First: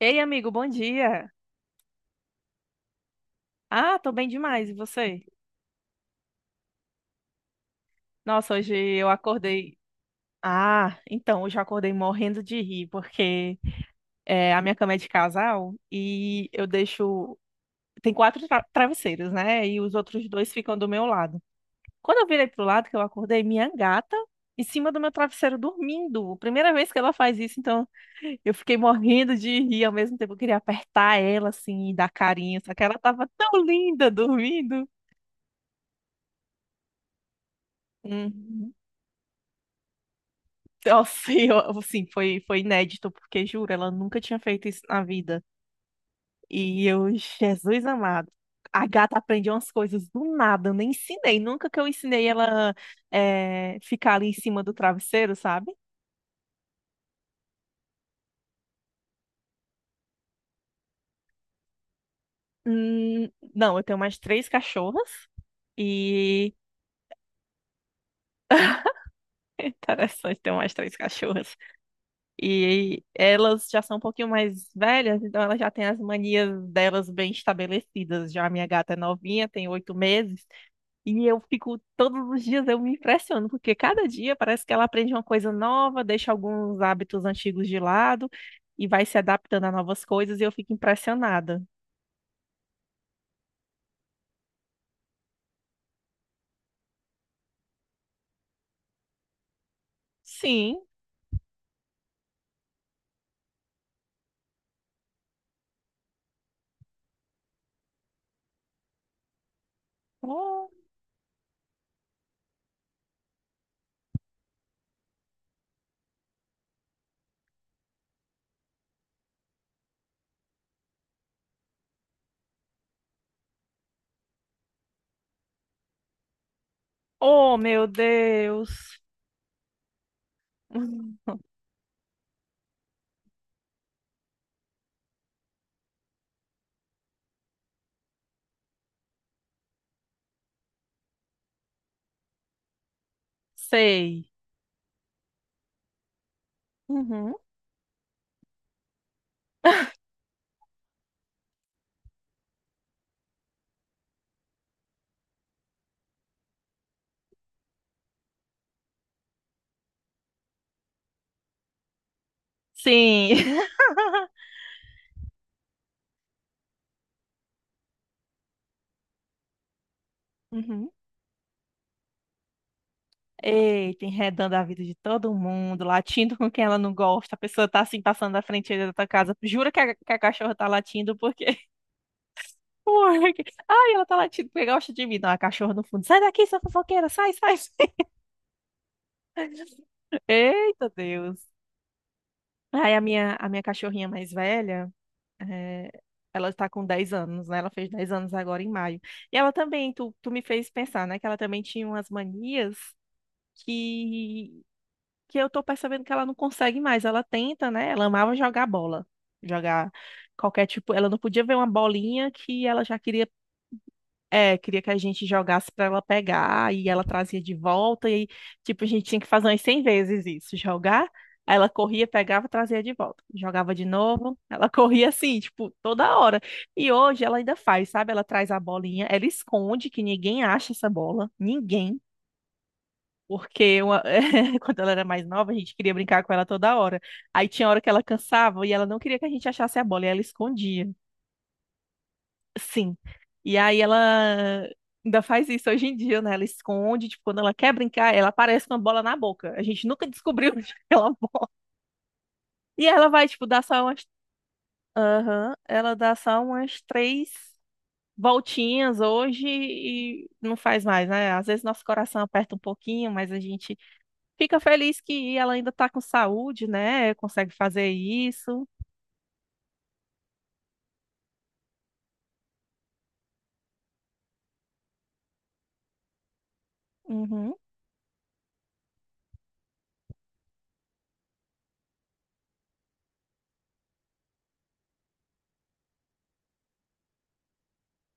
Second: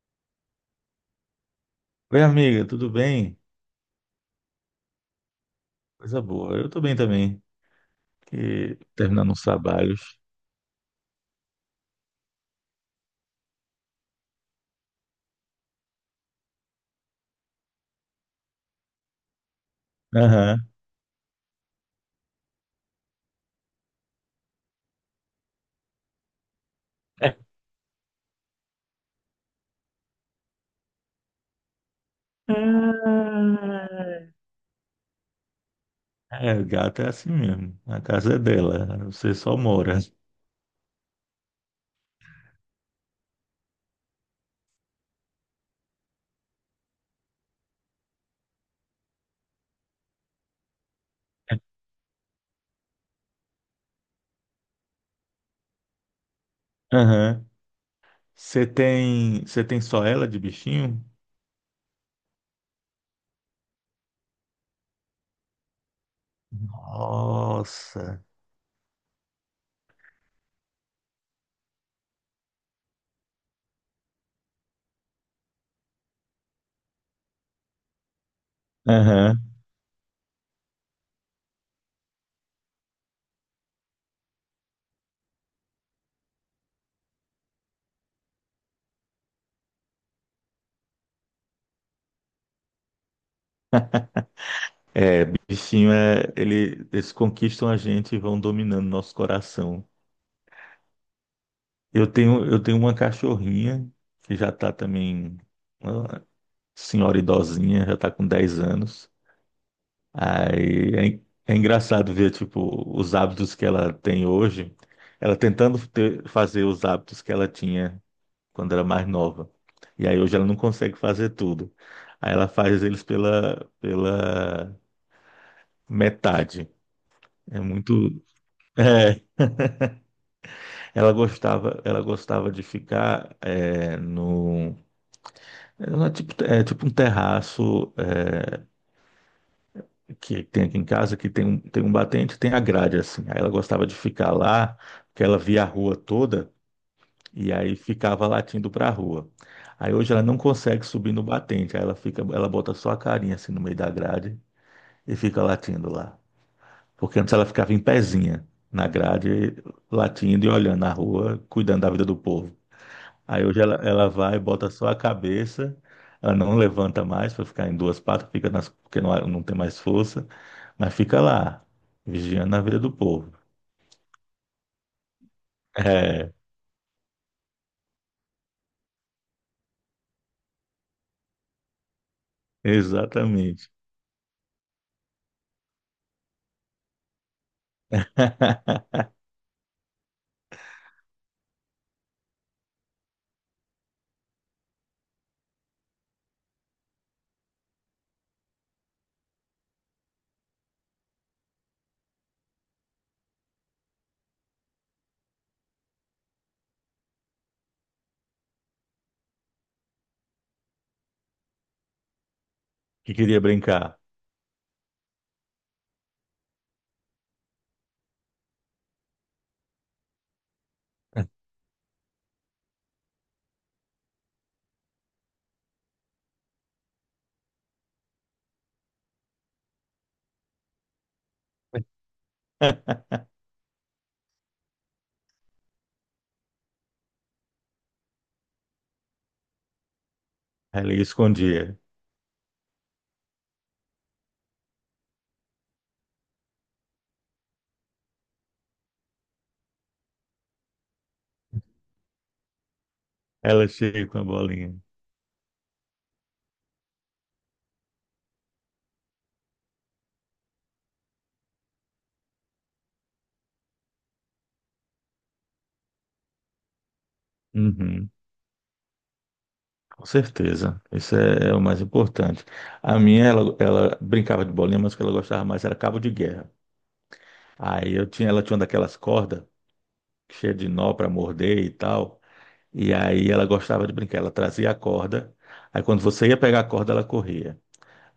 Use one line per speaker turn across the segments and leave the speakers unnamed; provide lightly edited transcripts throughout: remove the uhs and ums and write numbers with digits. Ei, amigo, bom dia.
Oi, amiga, tudo bem?
Ah, tô bem demais. E você?
Coisa boa. Eu tô bem também.
Nossa, hoje
Que...
eu
terminando uns
acordei.
trabalhos.
Ah, então, hoje eu acordei morrendo de rir, porque a minha cama é de casal e eu deixo. Tem quatro travesseiros, né? E os outros dois
Aham.
ficam do meu lado. Quando eu virei pro lado que eu acordei, minha gata em cima do meu travesseiro dormindo. Primeira vez que ela
Ah,
faz isso, então eu fiquei morrendo de rir. Ao mesmo tempo, eu queria apertar ela, assim, e dar carinho, só que ela tava tão linda dormindo.
é, o gato é assim mesmo. A casa é
Uhum.
dela. Você só mora.
Nossa, e eu, assim, foi inédito, porque juro, ela nunca tinha feito isso na vida. E eu, Jesus amado, a gata aprende umas coisas do nada, eu nem ensinei, nunca que eu ensinei ela ficar ali em cima do travesseiro, sabe?
Aham. Você tem só ela de bichinho?
Não, eu tenho mais três cachorras e.
Nossa.
Interessante, tenho mais três cachorras. E elas já são um pouquinho mais velhas, então elas já têm as manias delas bem estabelecidas. Já a minha gata é
Aham.
novinha, tem 8 meses. E eu fico, todos os dias eu me impressiono, porque cada dia parece que ela aprende uma coisa nova, deixa alguns hábitos antigos de lado e vai se adaptando a novas coisas e eu fico impressionada.
É, bichinho é... Eles conquistam a gente e vão dominando nosso coração.
Sim.
Eu tenho uma cachorrinha que já tá também... senhora idosinha, já tá com 10 anos.
Oh,
Aí é, é engraçado ver, tipo, os hábitos que ela tem hoje, ela tentando fazer os hábitos que ela tinha quando era mais nova. E aí hoje ela não consegue fazer tudo. Aí ela faz eles pela metade.
oh,
É
meu
muito.
Deus.
É, ela
Uhum.
gostava, ela gostava de ficar é, no. Era tipo, é tipo um terraço que tem aqui em casa, que tem um batente, tem a grade assim. Aí ela gostava de
Sei.
ficar lá, porque ela via a rua toda
Uhum.
e aí ficava latindo para a rua. Aí hoje ela não consegue subir no batente, aí ela bota só a carinha assim no meio da grade e fica latindo lá. Porque antes ela ficava em pezinha na grade, latindo e olhando a rua, cuidando da vida do povo.
Sim.
Aí hoje ela vai, bota só a cabeça, ela não levanta mais para ficar em duas patas, fica nas, porque não tem mais força.
Uhum.
Mas fica lá, vigiando a vida do povo.
Eita, enredando a vida de todo mundo,
É,
latindo com quem ela não gosta. A pessoa tá assim passando na frente da tua casa. Jura que a cachorra tá latindo porque. Porra, que-
exatamente.
Ai, ela tá latindo, pegar o de mim, não, a cachorra no fundo. Sai daqui, sua fofoqueira, sai, sai. Eita, Deus. Aí a minha cachorrinha mais velha, eh, ela está com 10 anos, né? Ela fez 10 anos agora em maio. E ela também, tu me fez pensar, né? Que ela também tinha umas manias que, que eu tô percebendo que ela não consegue mais. Ela tenta, né? Ela amava jogar bola. Jogar qualquer tipo. Ela não podia ver uma bolinha que ela já
Que
queria
queria brincar.
É, queria que a gente jogasse para ela pegar e ela trazia de volta e tipo a gente tinha que fazer umas 100 vezes isso, jogar, aí ela corria, pegava, trazia de volta, jogava de novo, ela corria assim, tipo, toda hora. E hoje ela ainda faz, sabe? Ela traz a bolinha, ela esconde que ninguém acha essa bola, ninguém. Porque quando ela era mais nova, a gente queria brincar com ela toda hora. Aí tinha hora que ela cansava e ela não queria que a gente achasse a bola, e ela escondia.
Ela escondia.
Sim. E aí ela ainda faz isso hoje em dia, né? Ela esconde, tipo, quando ela quer brincar, ela aparece com a bola na boca. A gente nunca descobriu onde ela bola. E ela vai, tipo, dar
Ela
só umas.
chega com a bolinha.
Aham. Ela dá só umas três voltinhas hoje e não faz mais, né? Às vezes nosso coração aperta um pouquinho, mas a gente fica feliz que ela ainda tá com saúde, né? Consegue fazer
Uhum,
isso.
com certeza. Isso é o mais importante. A minha, ela brincava de bolinha, mas o que ela gostava mais era cabo de guerra.
Uhum.
Ela tinha uma daquelas cordas cheias de nó para morder e tal. E aí ela gostava de brincar. Ela trazia a corda. Aí quando você ia pegar a corda, ela corria.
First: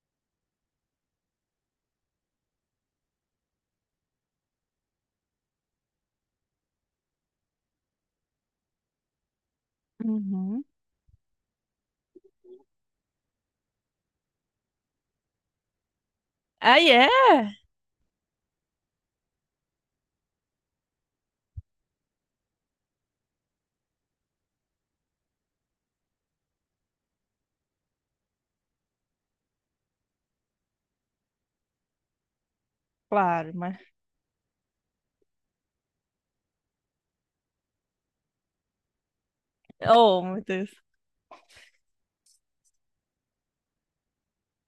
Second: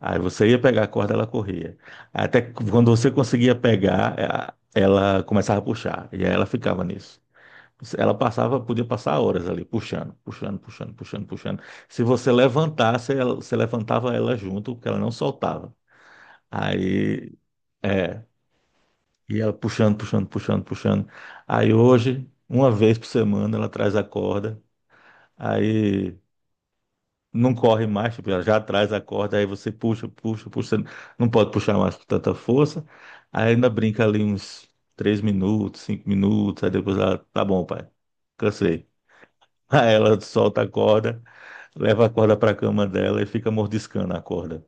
Aí você ia pegar a corda, ela corria. Até que quando você conseguia pegar, ela começava a puxar. E aí ela ficava nisso. Ela passava, podia passar horas ali, puxando, puxando,
Uhum.
puxando, puxando, puxando. Se você levantasse, você levantava ela junto, porque ela não soltava.
Aí é,
Aí, é, ia puxando, puxando, puxando, puxando. Aí hoje, uma vez por semana, ela traz a corda. Aí não corre mais, tipo, ela já atrás a corda, aí você puxa, puxa, puxa, não pode puxar mais com tanta força. Aí
claro,
ainda
mas.
brinca ali uns 3 minutos, 5 minutos, aí depois ela, tá bom, pai, cansei. Aí ela
Oh, meu
solta a
Deus.
corda, leva a corda pra cama dela e fica mordiscando a corda.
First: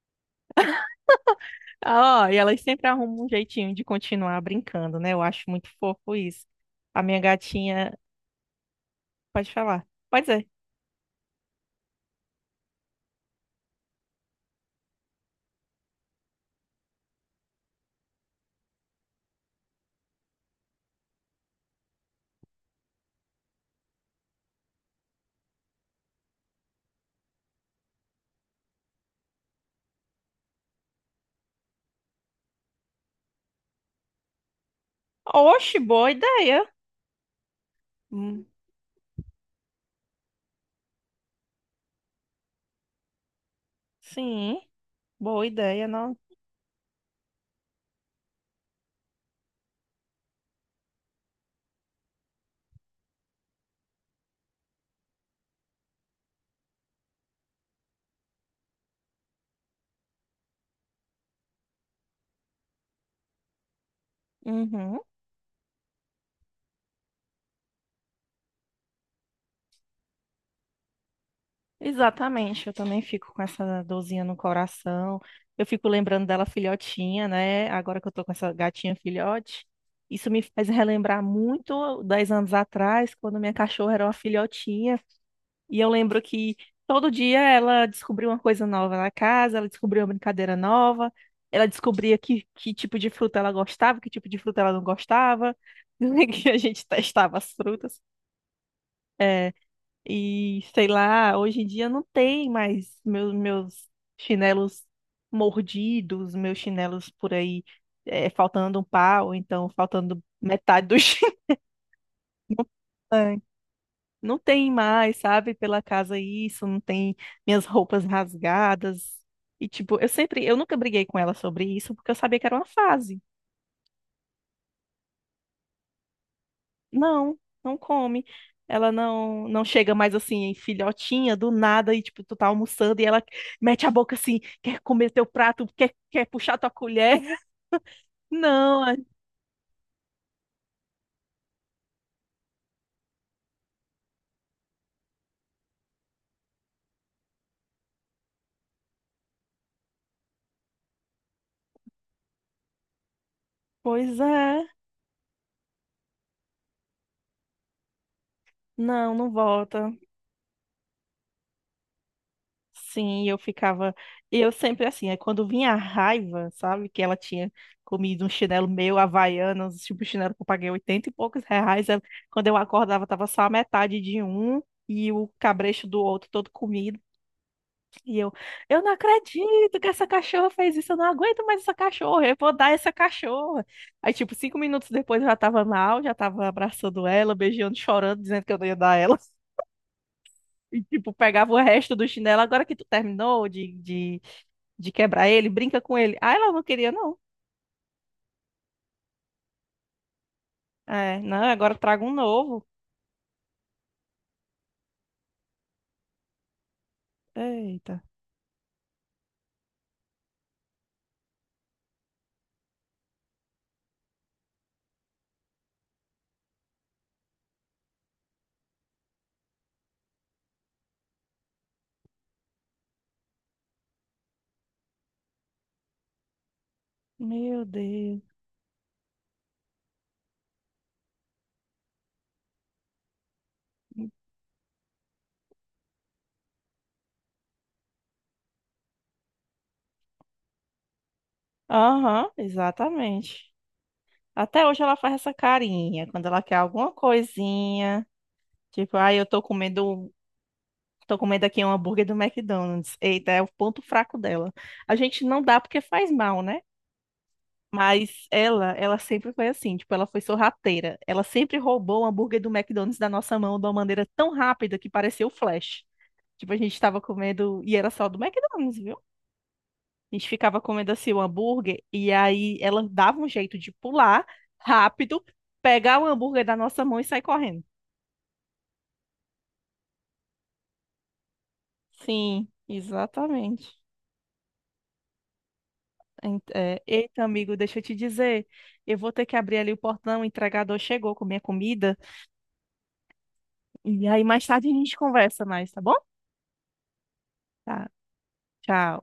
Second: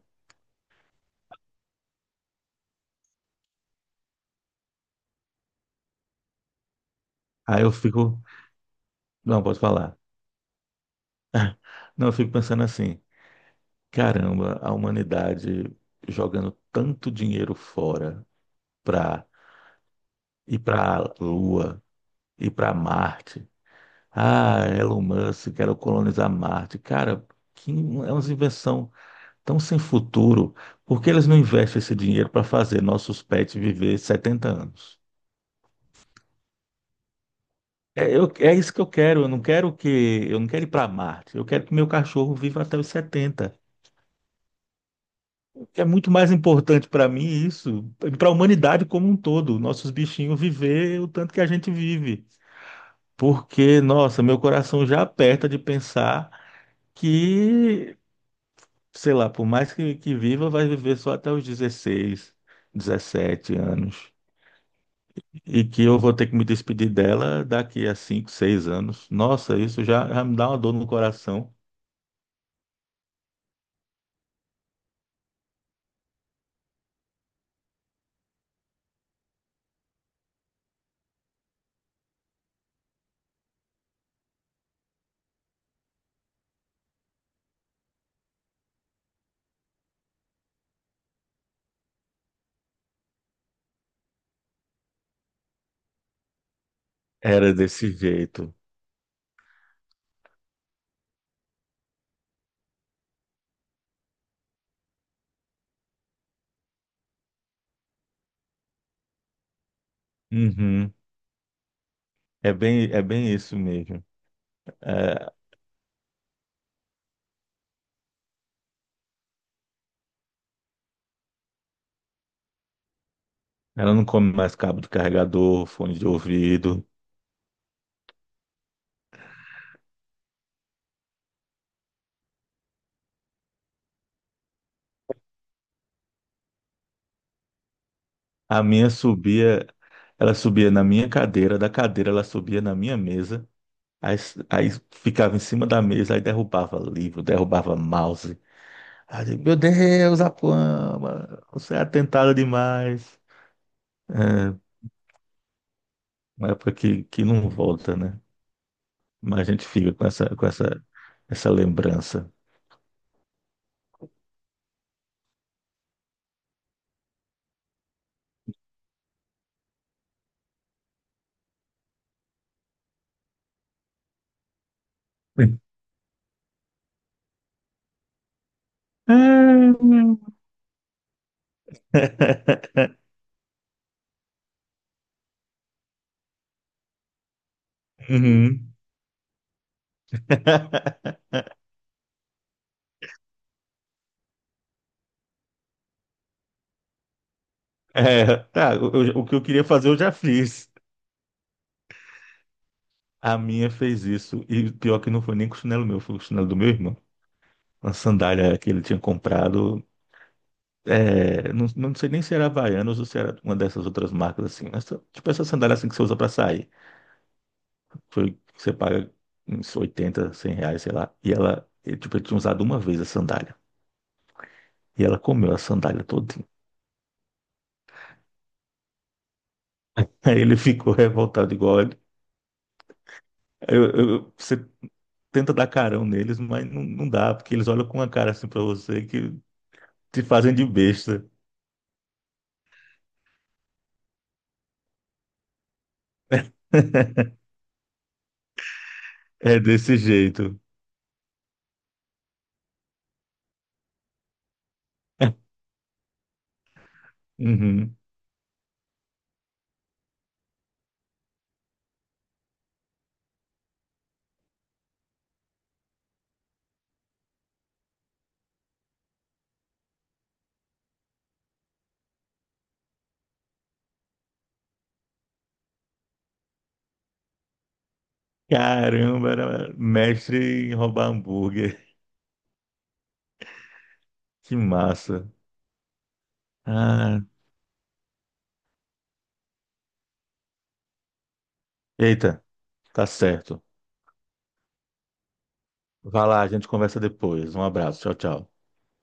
Ah, e elas sempre arrumam um jeitinho de continuar brincando, né? Eu acho muito fofo isso. A minha
Aí eu
gatinha
fico, não,
pode
posso
falar.
falar.
Pode dizer.
Não, eu fico pensando assim, caramba, a humanidade jogando tanto dinheiro fora pra ir pra Lua, ir pra Marte. Ah, Elon Musk, quero colonizar Marte. Cara, que é uma invenção tão sem futuro. Por que eles não investem esse dinheiro para fazer nossos pets viver 70 anos?
Oxe, boa ideia.
É,
Hum,
é isso que eu quero. Eu não quero ir para Marte. Eu quero que meu cachorro viva até os 70.
sim, boa
É
ideia,
muito
não.
mais importante para mim isso, para a humanidade como um todo, nossos bichinhos viver o tanto que a gente vive. Porque, nossa, meu coração já aperta de pensar que sei lá, por mais que viva, vai viver só até os 16, 17 anos.
Uhum,
E que eu vou ter que me despedir dela daqui a 5, 6 anos. Nossa, isso já me dá uma dor no coração.
exatamente. Eu também fico com essa dorzinha no coração. Eu fico lembrando dela filhotinha, né? Agora que eu tô com essa gatinha filhote. Isso me faz relembrar muito 10 anos atrás, quando minha cachorra era uma filhotinha. E eu lembro que todo dia ela descobria uma coisa nova na casa, ela descobria uma brincadeira nova, ela descobria que tipo de fruta ela gostava, que tipo de fruta ela não gostava, que a gente testava
Era
as
desse
frutas.
jeito.
É, e sei lá, hoje em dia não tem mais meus chinelos mordidos, meus chinelos por aí faltando um pau, então faltando metade
Uhum.
do
É bem
chinelo.
isso mesmo.
Não tem mais,
É,
sabe, pela casa isso, não tem minhas roupas rasgadas. E tipo, eu sempre, eu nunca briguei com ela sobre isso, porque eu sabia que era uma fase.
ela não come mais cabo de carregador, fone de ouvido.
Não, não come. Ela não chega mais assim, em filhotinha, do nada, e tipo, tu tá almoçando e ela mete a boca assim, quer comer teu prato, quer, puxar tua colher.
A
Não,
minha subia, ela subia na minha cadeira, da cadeira ela subia na minha mesa, aí, aí ficava em cima da mesa, aí derrubava livro, derrubava mouse. Aí eu digo, meu Deus, Apuama, você é atentado demais.
pois
É
é.
uma época que não volta, né?
Não, não
Mas a gente fica
volta.
com essa lembrança.
Sim, eu ficava. Eu sempre assim, é quando vinha a raiva, sabe? Que ela tinha comido um chinelo meu, Havaianas, tipo chinelo que eu paguei 80 e poucos reais. Quando eu acordava, tava só a metade de um e o cabresto do outro todo comido. E eu não acredito que essa
Uhum.
cachorra fez isso, eu não aguento mais essa cachorra, eu vou dar essa cachorra. Aí, tipo, 5 minutos depois eu já tava mal, já tava abraçando ela, beijando, chorando, dizendo que eu não
Uhum.
ia dar ela. E, tipo, pegava o resto do chinelo. Agora que tu terminou de quebrar ele, brinca com ele. Ah, ela não queria, não.
É, tá, o que eu queria fazer eu já fiz.
É, não, agora traga um novo.
A minha fez isso. E pior que não foi nem com o chinelo meu, foi com o chinelo do meu irmão. Uma
Eita,
sandália que ele tinha comprado. Não, não sei nem se era Havaianas ou se era uma dessas outras marcas assim. Mas, tipo essa sandália assim que você usa pra sair. Foi, você paga uns 80, 100 reais, sei lá. E ele, tipo, ele tinha usado uma vez a sandália. E ela comeu a sandália todinha.
meu Deus.
Aí ele ficou revoltado igual ele. Você tenta dar carão neles, mas não dá, porque eles olham com uma cara assim pra você que te fazem de besta.
Aham, exatamente. Até hoje ela faz essa carinha quando ela quer alguma coisinha. Tipo, ah, eu tô
É desse
comendo,
jeito.
tô comendo aqui um hambúrguer do McDonald's. Eita, é o ponto fraco dela. A gente não dá porque faz mal, né?
Uhum.
Mas ela sempre foi assim, tipo, ela foi sorrateira. Ela sempre roubou o hambúrguer do McDonald's da nossa mão de uma maneira tão rápida que parecia o Flash. Tipo, a gente tava comendo, e era só do McDonald's, viu? A gente ficava comendo assim o hambúrguer, e aí ela dava um jeito de pular rápido, pegar o hambúrguer da nossa mão e sair correndo.
Caramba, era mestre em roubar hambúrguer.
Sim, exatamente.
Que massa.
Ent- é,
Ah,
eita, amigo, deixa eu te dizer, eu vou ter que abrir ali o portão, o entregador chegou com minha comida,
eita, tá certo.
e aí mais tarde a gente conversa mais, tá bom?
Vai lá, a gente conversa depois. Um
Tá,
abraço, tchau, tchau.
tchau.